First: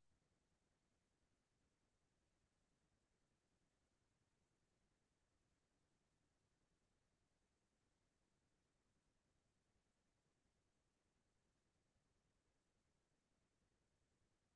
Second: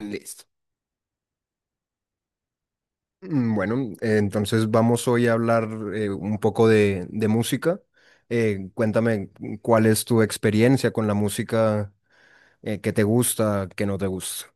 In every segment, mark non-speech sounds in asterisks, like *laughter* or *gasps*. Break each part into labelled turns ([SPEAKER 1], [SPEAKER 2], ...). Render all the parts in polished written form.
[SPEAKER 1] Listo. Bueno, entonces vamos hoy a hablar un poco de música. Cuéntame cuál es tu experiencia con la música, que te gusta, que no te gusta.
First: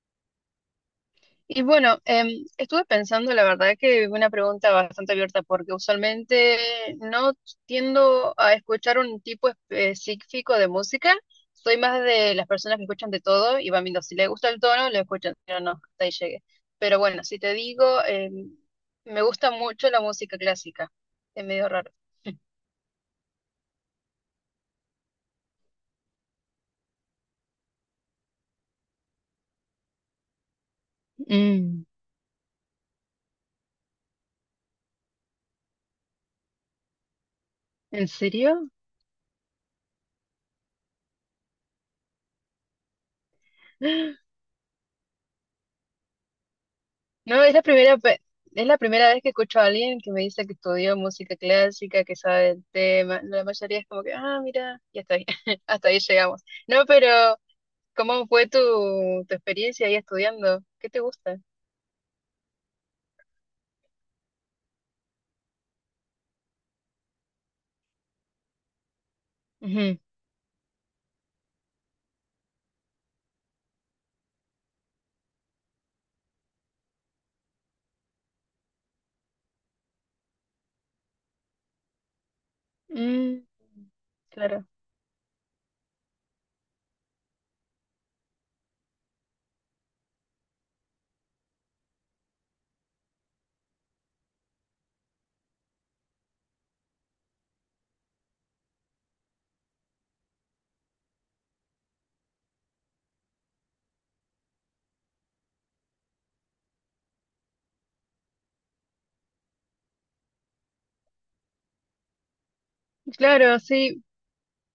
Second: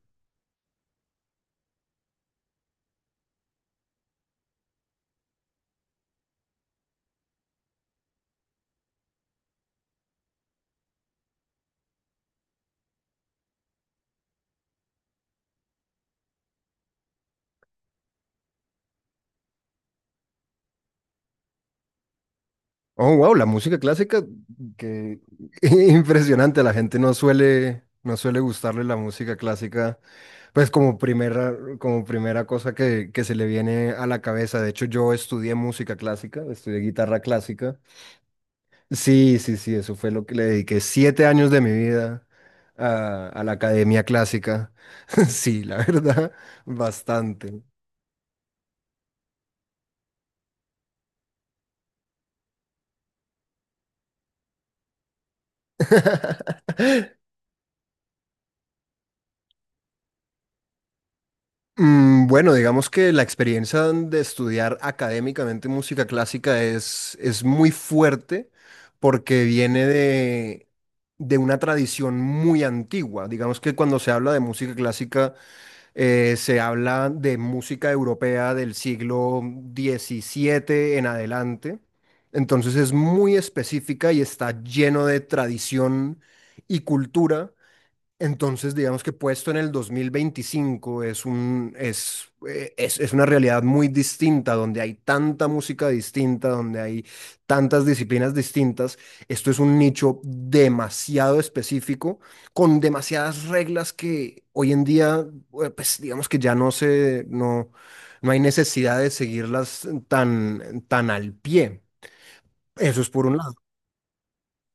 [SPEAKER 2] Y bueno, estuve pensando, la verdad que una pregunta bastante abierta, porque usualmente no tiendo a escuchar un tipo específico de música. Soy más de las personas que escuchan de todo y van viendo si le gusta el tono, lo escuchan, si no, no, hasta ahí llegué. Pero bueno, si te digo, me gusta mucho la música clásica. Es medio raro.
[SPEAKER 1] Oh, wow, la música clásica, que *laughs* impresionante. La gente no suele gustarle la música clásica, pues
[SPEAKER 2] Mm,
[SPEAKER 1] como primera cosa que se le viene a la cabeza. De hecho, yo estudié música clásica, estudié guitarra clásica.
[SPEAKER 2] ¿en serio?
[SPEAKER 1] Sí, sí, sí, eso fue lo que le dediqué 7 años de mi vida a la academia
[SPEAKER 2] *gasps*
[SPEAKER 1] clásica. *laughs* Sí, la verdad,
[SPEAKER 2] No, es
[SPEAKER 1] bastante.
[SPEAKER 2] es la primera vez que escucho a alguien que me dice que estudió música clásica, que sabe el tema. La mayoría es como que, ah, mira, ya está ahí, *laughs* hasta ahí llegamos. No, pero
[SPEAKER 1] *laughs*
[SPEAKER 2] ¿cómo fue tu experiencia ahí estudiando? ¿Qué te gusta?
[SPEAKER 1] Bueno, digamos que la experiencia de estudiar académicamente música clásica es muy fuerte porque viene
[SPEAKER 2] Ujú.
[SPEAKER 1] de una tradición muy antigua. Digamos que cuando se habla de música clásica se habla de música europea del siglo 17 en adelante. Entonces es muy
[SPEAKER 2] Mm,
[SPEAKER 1] específica y está
[SPEAKER 2] claro.
[SPEAKER 1] lleno de tradición y cultura, entonces digamos que puesto en el 2025 es un, es una realidad muy distinta, donde hay tanta música distinta, donde hay tantas disciplinas distintas. Esto es un nicho demasiado específico, con demasiadas reglas que hoy en día, pues digamos que ya no se, no, no hay necesidad de seguirlas tan al pie. Eso es por un lado.
[SPEAKER 2] Claro, sí.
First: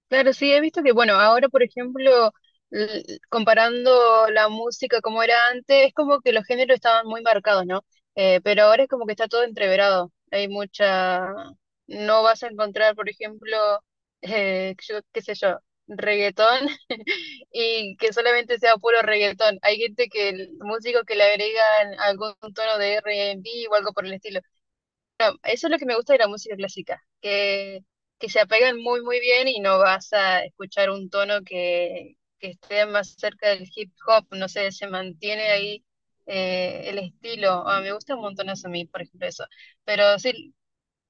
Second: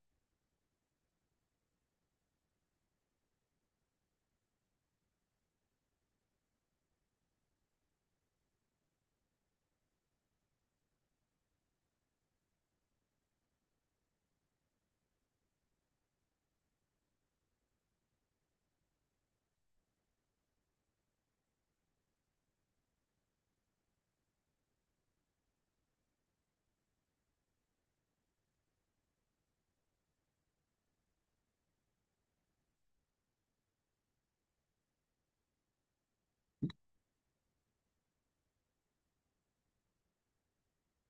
[SPEAKER 2] Claro, sí, he visto que, bueno, ahora, por ejemplo, comparando la música como era antes, es como que los géneros estaban muy marcados, ¿no? Pero ahora es como que está todo entreverado. Hay mucha... No vas a encontrar, por ejemplo, yo, qué sé yo, reggaetón *laughs* y que solamente sea puro reggaetón. Hay gente que, el músico que le agregan algún tono de R&B o algo por el estilo. Bueno, eso es lo que me gusta de la música clásica, que se apegan muy, muy bien y no vas a escuchar un tono que esté más cerca del hip hop, no sé, se mantiene ahí el estilo. Ah, me gusta un montón eso a mí, por ejemplo, eso. Pero sí,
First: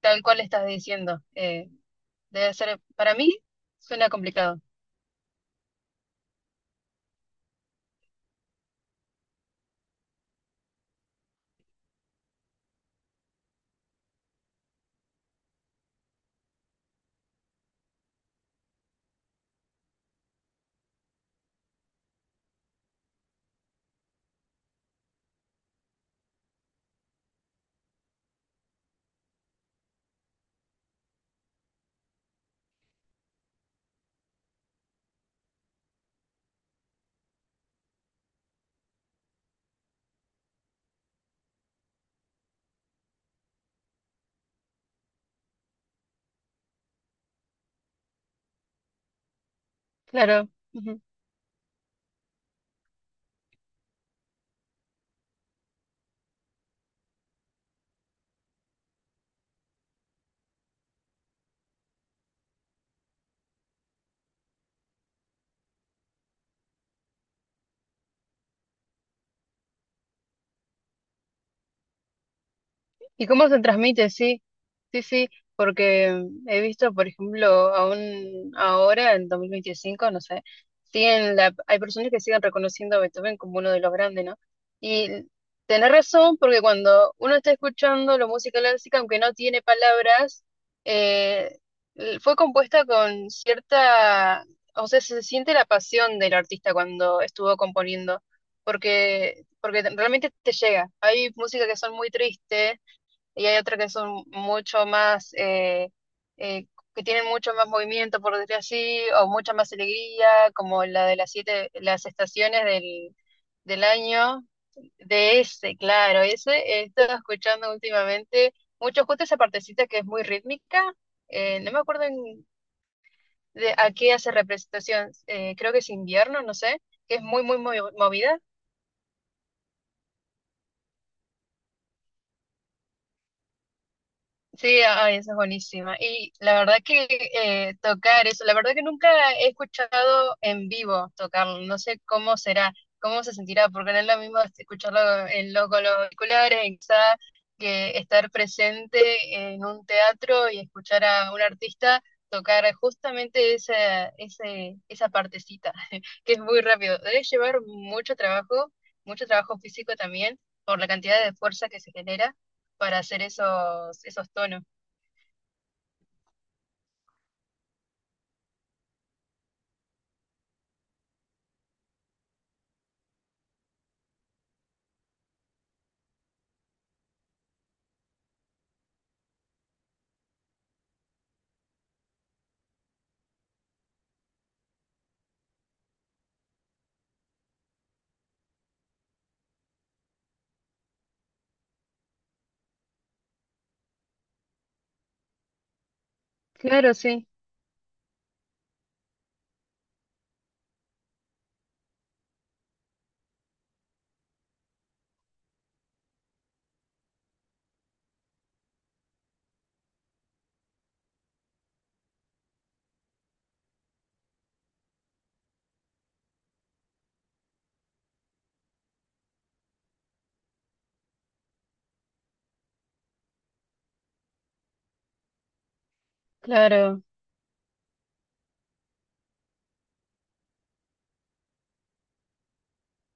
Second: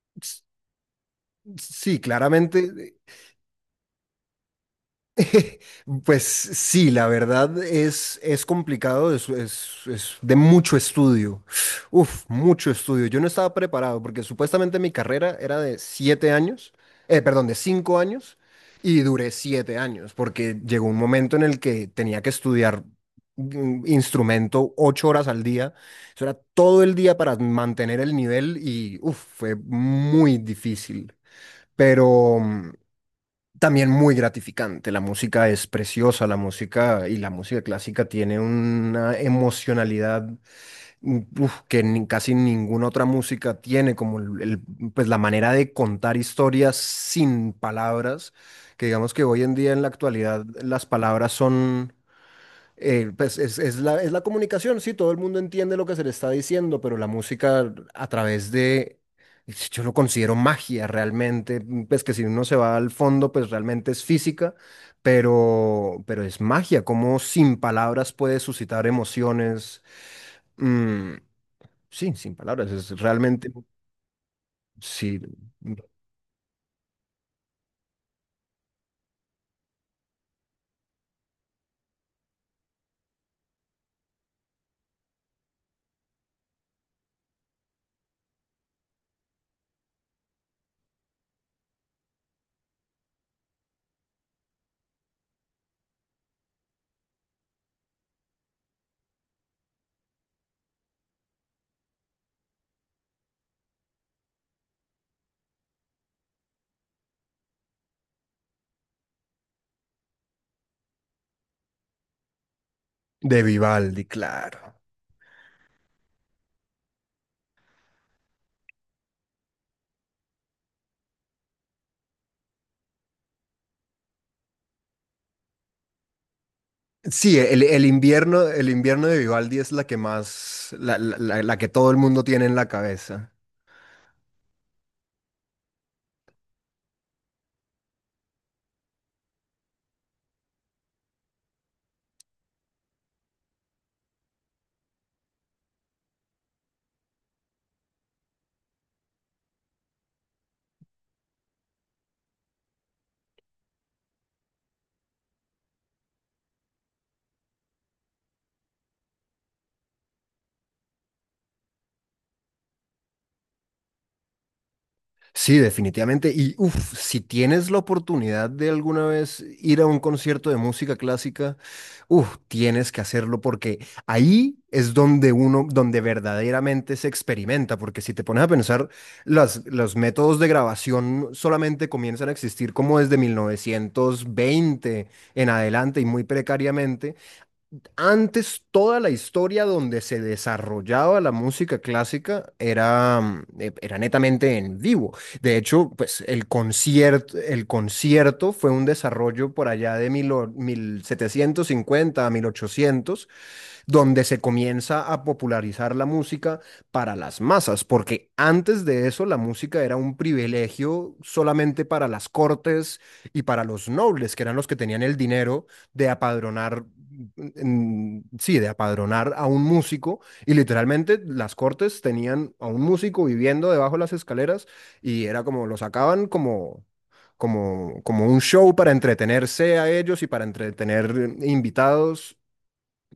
[SPEAKER 2] tal cual
[SPEAKER 1] S-
[SPEAKER 2] estás diciendo,
[SPEAKER 1] Sí,
[SPEAKER 2] debe ser,
[SPEAKER 1] claramente.
[SPEAKER 2] para mí suena complicado.
[SPEAKER 1] *laughs* Pues sí, la verdad es complicado, es de mucho estudio. Uf, mucho estudio. Yo no estaba preparado porque supuestamente mi carrera era de 7 años, perdón, de 5 años, y duré 7 años porque llegó un momento en el que tenía que estudiar instrumento 8 horas al día. Eso era todo el día para mantener el nivel, y uf, fue muy difícil. Pero también muy gratificante. La música es preciosa, la música, y la música clásica tiene una emocionalidad, uf, que casi ninguna otra música tiene, como pues la manera de contar historias sin palabras, que digamos que hoy en día, en la actualidad,
[SPEAKER 2] Claro.
[SPEAKER 1] las palabras son, pues es es la comunicación, sí, todo el mundo entiende lo que se le está diciendo, pero la música a través de, yo lo considero magia realmente. Pues que si uno se va al fondo, pues realmente es física, pero es magia, como sin palabras puede suscitar emociones. mm, sí, sin palabras, es
[SPEAKER 2] ¿Y cómo
[SPEAKER 1] realmente,
[SPEAKER 2] se transmite? Sí, sí,
[SPEAKER 1] sí,
[SPEAKER 2] sí, porque he visto, por ejemplo, aún ahora, en 2025 no sé, siguen la, hay personas que siguen reconociendo a Beethoven como uno de los grandes, ¿no? Y tenés razón, porque cuando uno está escuchando la música clásica, aunque no tiene palabras, eh, fue compuesta con cierta, o sea, se siente la pasión del artista cuando estuvo componiendo, porque, porque realmente te llega. Hay música que son muy tristes y hay otras que son mucho más, eh, que tienen mucho más movimiento, por decir así, o mucha más alegría, como la de las siete, las estaciones del,
[SPEAKER 1] de
[SPEAKER 2] del
[SPEAKER 1] Vivaldi,
[SPEAKER 2] año,
[SPEAKER 1] claro.
[SPEAKER 2] de ese, claro, ese he estado escuchando últimamente mucho justo esa partecita que es muy rítmica, no me acuerdo en- de a qué hace representación, creo que es invierno, no sé, que es
[SPEAKER 1] Sí,
[SPEAKER 2] muy, movida.
[SPEAKER 1] el invierno de Vivaldi es la que más, la que todo el mundo tiene en la cabeza.
[SPEAKER 2] Sí, ay, esa es buenísima. Y la verdad que tocar eso, la verdad que nunca he escuchado en vivo tocarlo, no sé cómo será, cómo se sentirá, porque no es lo mismo escucharlo en lo, con los auriculares, en casa, que estar presente en un teatro y escuchar a un artista tocar justamente esa partecita, *laughs* que es muy rápido. Debe llevar mucho trabajo físico también, por la cantidad de fuerza que se genera para hacer esos tonos.
[SPEAKER 1] Sí, definitivamente. Y uff, si tienes la oportunidad de alguna vez ir a un concierto de música clásica, uff, tienes que hacerlo, porque ahí es donde uno, donde verdaderamente se experimenta. Porque si te pones a pensar, los métodos de grabación solamente comienzan a existir como desde 1920 en adelante, y muy precariamente. Antes, toda la historia donde se desarrollaba la música clásica era, era netamente en vivo. De hecho, pues
[SPEAKER 2] Claro, sí,
[SPEAKER 1] el concierto fue un desarrollo por allá de 1750 a 1800, donde se comienza a popularizar la música para las masas, porque antes de eso la música era un privilegio solamente para las cortes y para los nobles, que eran los que tenían el dinero de apadronar, sí, de apadronar a un músico, y literalmente las cortes tenían a un músico viviendo debajo de las escaleras, y era como lo sacaban, como
[SPEAKER 2] claro.
[SPEAKER 1] como un show para entretenerse a ellos y para entretener invitados.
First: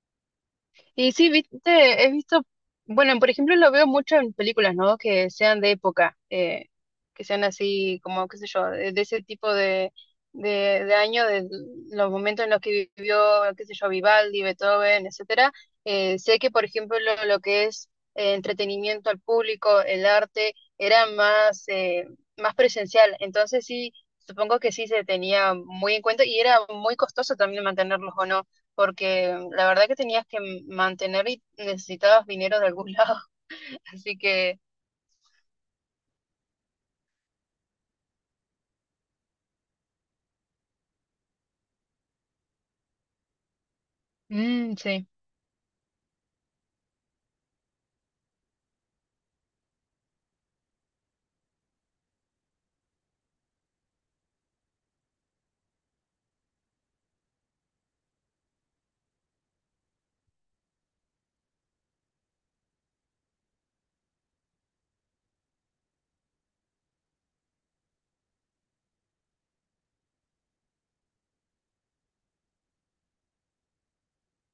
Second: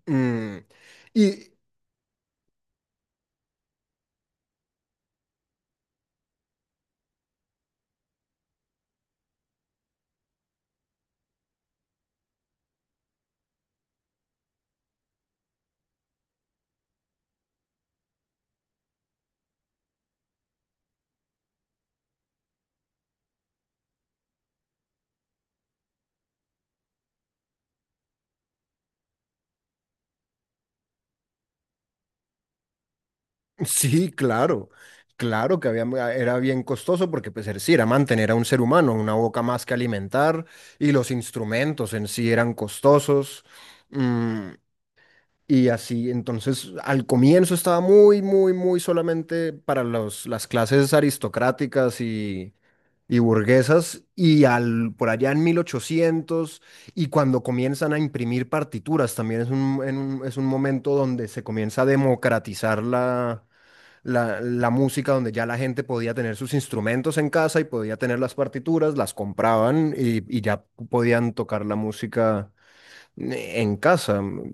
[SPEAKER 1] Mm,
[SPEAKER 2] Y sí,
[SPEAKER 1] y
[SPEAKER 2] viste, he visto, bueno, por ejemplo, lo veo mucho en películas, ¿no? Que sean de época, que sean así, como, qué sé yo, de ese tipo de año, de los momentos en los que vivió, qué sé yo, Vivaldi, Beethoven, etcétera. Sé que, por ejemplo, lo que es entretenimiento al público, el arte, era más, más presencial. Entonces sí, supongo que sí se tenía muy en cuenta y era muy costoso también mantenerlos, ¿o no? Porque la verdad que tenías que mantener y necesitabas dinero de algún *laughs* lado.
[SPEAKER 1] sí,
[SPEAKER 2] Así que,
[SPEAKER 1] claro, claro que había, ah, era bien costoso porque pues sí, era mantener a un ser humano, una boca más que alimentar, y los instrumentos en sí eran costosos. Mm,
[SPEAKER 2] mm, sí.
[SPEAKER 1] Y así, entonces al comienzo estaba muy, muy, muy solamente para los, las clases aristocráticas y burguesas, y por allá en 1800, y cuando comienzan a imprimir partituras, también es un, es un momento donde se comienza a democratizar la música, donde ya la gente podía tener sus instrumentos en casa y podía tener las partituras, las compraban, y ya podían tocar la música en casa.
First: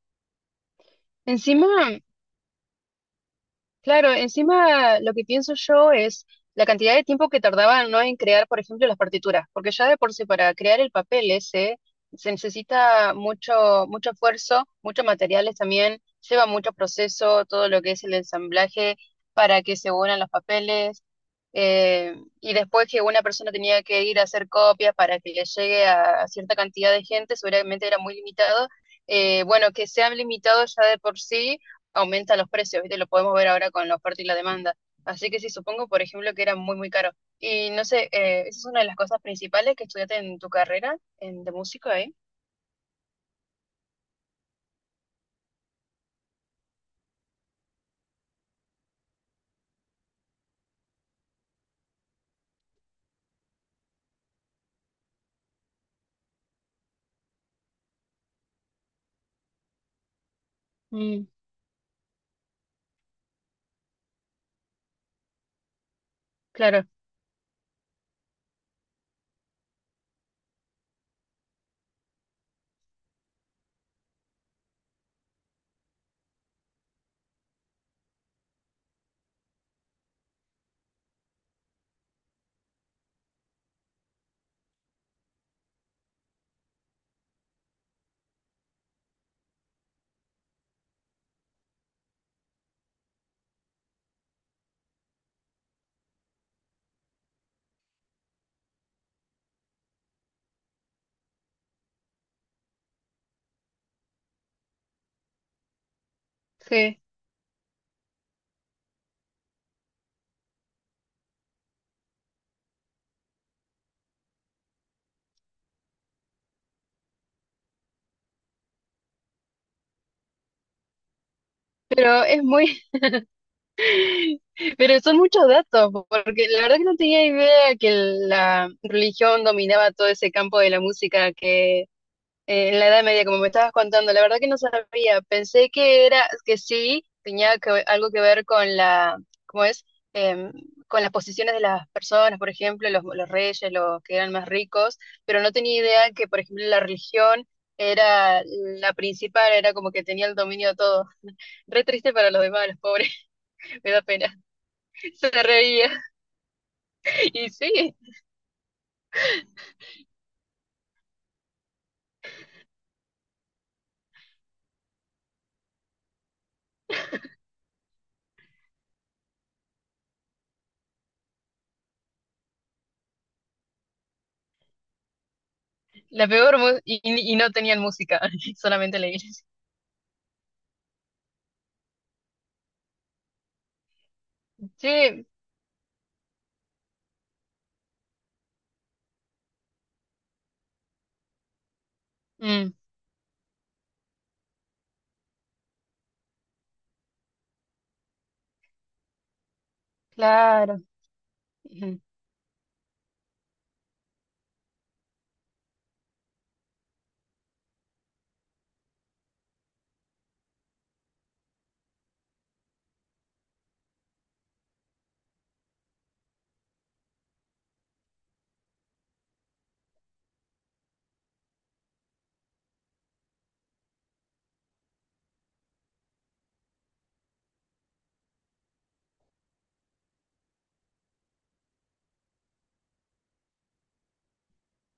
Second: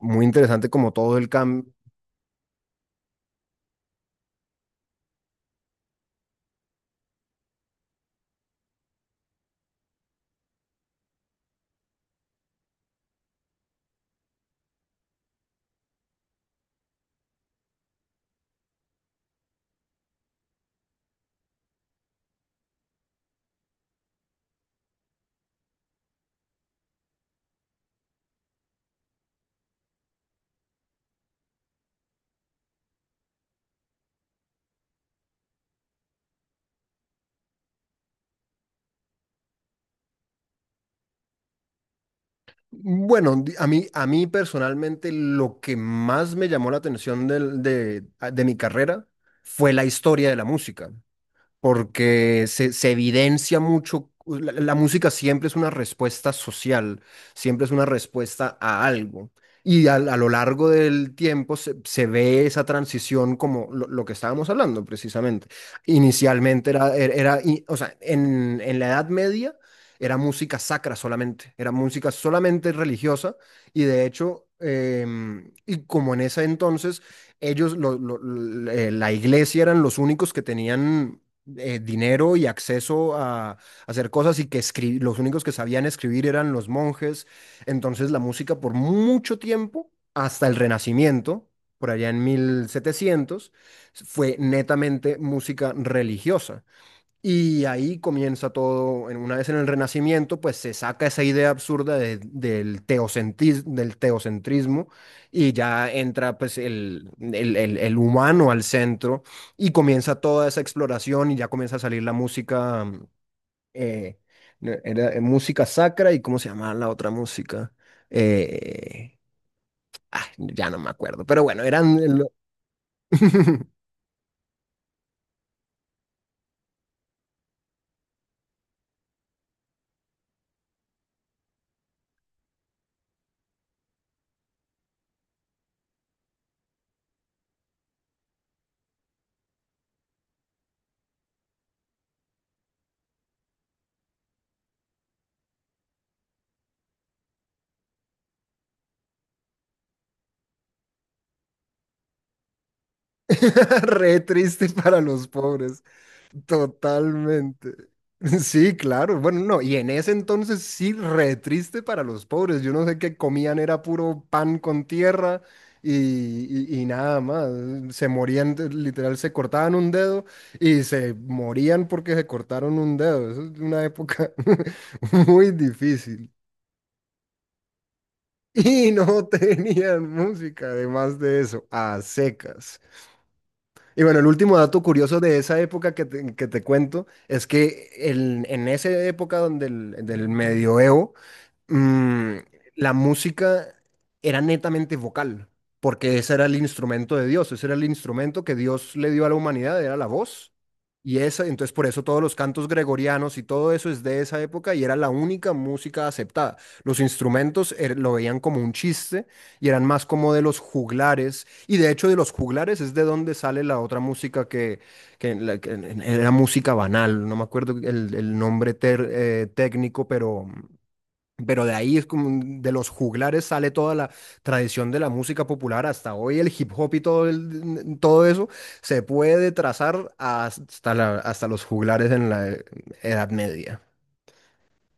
[SPEAKER 1] Muy interesante como todo el cambio.
[SPEAKER 2] Encima, claro, encima lo que pienso yo es la cantidad de tiempo que tardaban, ¿no? En crear, por ejemplo, las partituras, porque ya de por sí para crear el papel ese se necesita mucho, mucho esfuerzo, muchos materiales también, lleva mucho proceso, todo lo que es el ensamblaje para que se unan los papeles, eh, y después que una persona tenía que ir a hacer copias para que le llegue a cierta cantidad de gente, seguramente era muy limitado. Bueno, que sea limitado ya de por sí aumenta los precios, ¿viste? Lo podemos ver ahora con la oferta y la demanda. Así que sí, supongo, por ejemplo, que era muy, muy caro. Y no sé, ¿esa es una de las cosas principales que estudiaste en tu carrera en, de músico, eh?
[SPEAKER 1] Bueno, a mí personalmente lo que más me llamó la atención de mi carrera fue la historia de la música, porque se evidencia mucho, la música siempre es una respuesta social, siempre es una respuesta a algo. Y lo largo del
[SPEAKER 2] Mm,
[SPEAKER 1] tiempo se ve esa transición como lo que estábamos hablando precisamente. Inicialmente
[SPEAKER 2] claro,
[SPEAKER 1] era, o sea, en la Edad Media era música sacra solamente, era música solamente religiosa. Y de hecho, y como en ese entonces ellos, la iglesia eran los únicos que tenían dinero y acceso a hacer cosas, y que los únicos que sabían escribir eran los monjes. Entonces la música por mucho tiempo, hasta el Renacimiento, por allá en 1700, fue netamente música religiosa. Y ahí comienza todo, una vez en el Renacimiento, pues se saca esa idea absurda del del teocentrismo, y ya entra pues
[SPEAKER 2] sí.
[SPEAKER 1] el humano al centro, y comienza toda esa exploración, y ya comienza a salir la música. Eh, no, era, música sacra, y cómo se llamaba la otra música. Eh, ya no me acuerdo, pero bueno, eran...
[SPEAKER 2] Pero es muy,
[SPEAKER 1] *laughs*
[SPEAKER 2] *laughs* pero son muchos datos, porque la verdad que no tenía idea que la religión dominaba todo ese campo de la música, que en la Edad Media, como me estabas contando, la verdad que no sabía. Pensé que era, que sí, tenía que, algo que ver con la, ¿cómo es? Em, con las posiciones de las personas, por ejemplo, los reyes, los que eran más ricos, pero no tenía idea que, por ejemplo, la religión era la principal, era como que tenía el dominio de todo. *laughs* Re triste para los demás, los pobres,
[SPEAKER 1] *laughs*
[SPEAKER 2] *laughs* me da
[SPEAKER 1] Re
[SPEAKER 2] pena.
[SPEAKER 1] triste para
[SPEAKER 2] *laughs*
[SPEAKER 1] los
[SPEAKER 2] Se
[SPEAKER 1] pobres.
[SPEAKER 2] reía. Y
[SPEAKER 1] Totalmente.
[SPEAKER 2] sí,
[SPEAKER 1] Sí, claro. Bueno, no, y en ese entonces sí, re triste para los pobres. Yo no sé qué comían, era puro pan con tierra, y, y nada más. Se morían, literal, se cortaban un dedo y se morían porque se cortaron un dedo. Eso es una época *laughs* muy
[SPEAKER 2] la
[SPEAKER 1] difícil.
[SPEAKER 2] peor, y no tenían música, *laughs*
[SPEAKER 1] Y
[SPEAKER 2] solamente la
[SPEAKER 1] no *laughs*
[SPEAKER 2] iglesia.
[SPEAKER 1] tenían música, además de eso, a secas. Y bueno, el último dato curioso
[SPEAKER 2] Sí,
[SPEAKER 1] de esa época que que te cuento es que en esa época donde del medioevo, mm,
[SPEAKER 2] mm,
[SPEAKER 1] la música era netamente vocal, porque ese era el instrumento de Dios, ese era el instrumento que Dios le dio a la humanidad, era la voz.
[SPEAKER 2] claro.
[SPEAKER 1] Y esa, entonces por
[SPEAKER 2] Ujú.
[SPEAKER 1] eso todos los cantos gregorianos y todo eso es de esa época, y era la única música aceptada. Los instrumentos lo veían como un chiste, y eran más como de los juglares. Y de hecho, de los juglares es de donde sale la otra música que era música banal. No me acuerdo el nombre técnico, pero... Pero de ahí es como de los juglares sale toda la tradición de la música popular hasta hoy, el hip hop y todo, todo eso se puede trazar hasta, hasta los juglares en la Edad Media.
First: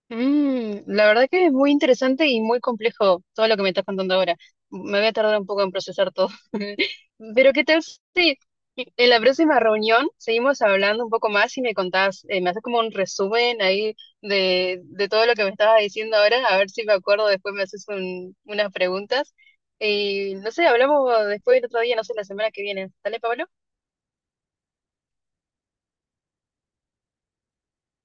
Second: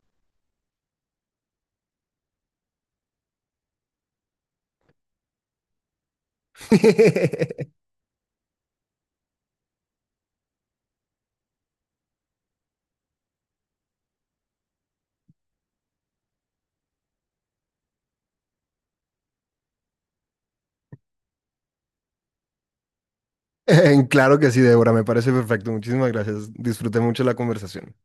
[SPEAKER 2] Mm, la verdad que es muy interesante y muy complejo todo lo que me estás contando ahora. Me voy a tardar un poco en procesar todo. *laughs* Pero ¿qué
[SPEAKER 1] *laughs*
[SPEAKER 2] tal si en la próxima reunión seguimos hablando un poco más y me contás, me haces como un resumen ahí de todo lo que me estabas diciendo ahora? A ver si me acuerdo, después me haces unas preguntas. Y no sé, hablamos después el otro día, no sé, la semana que viene. ¿Dale, Pablo?
[SPEAKER 1] Claro que sí, Débora, me parece perfecto. Muchísimas gracias. Disfruté mucho la conversación.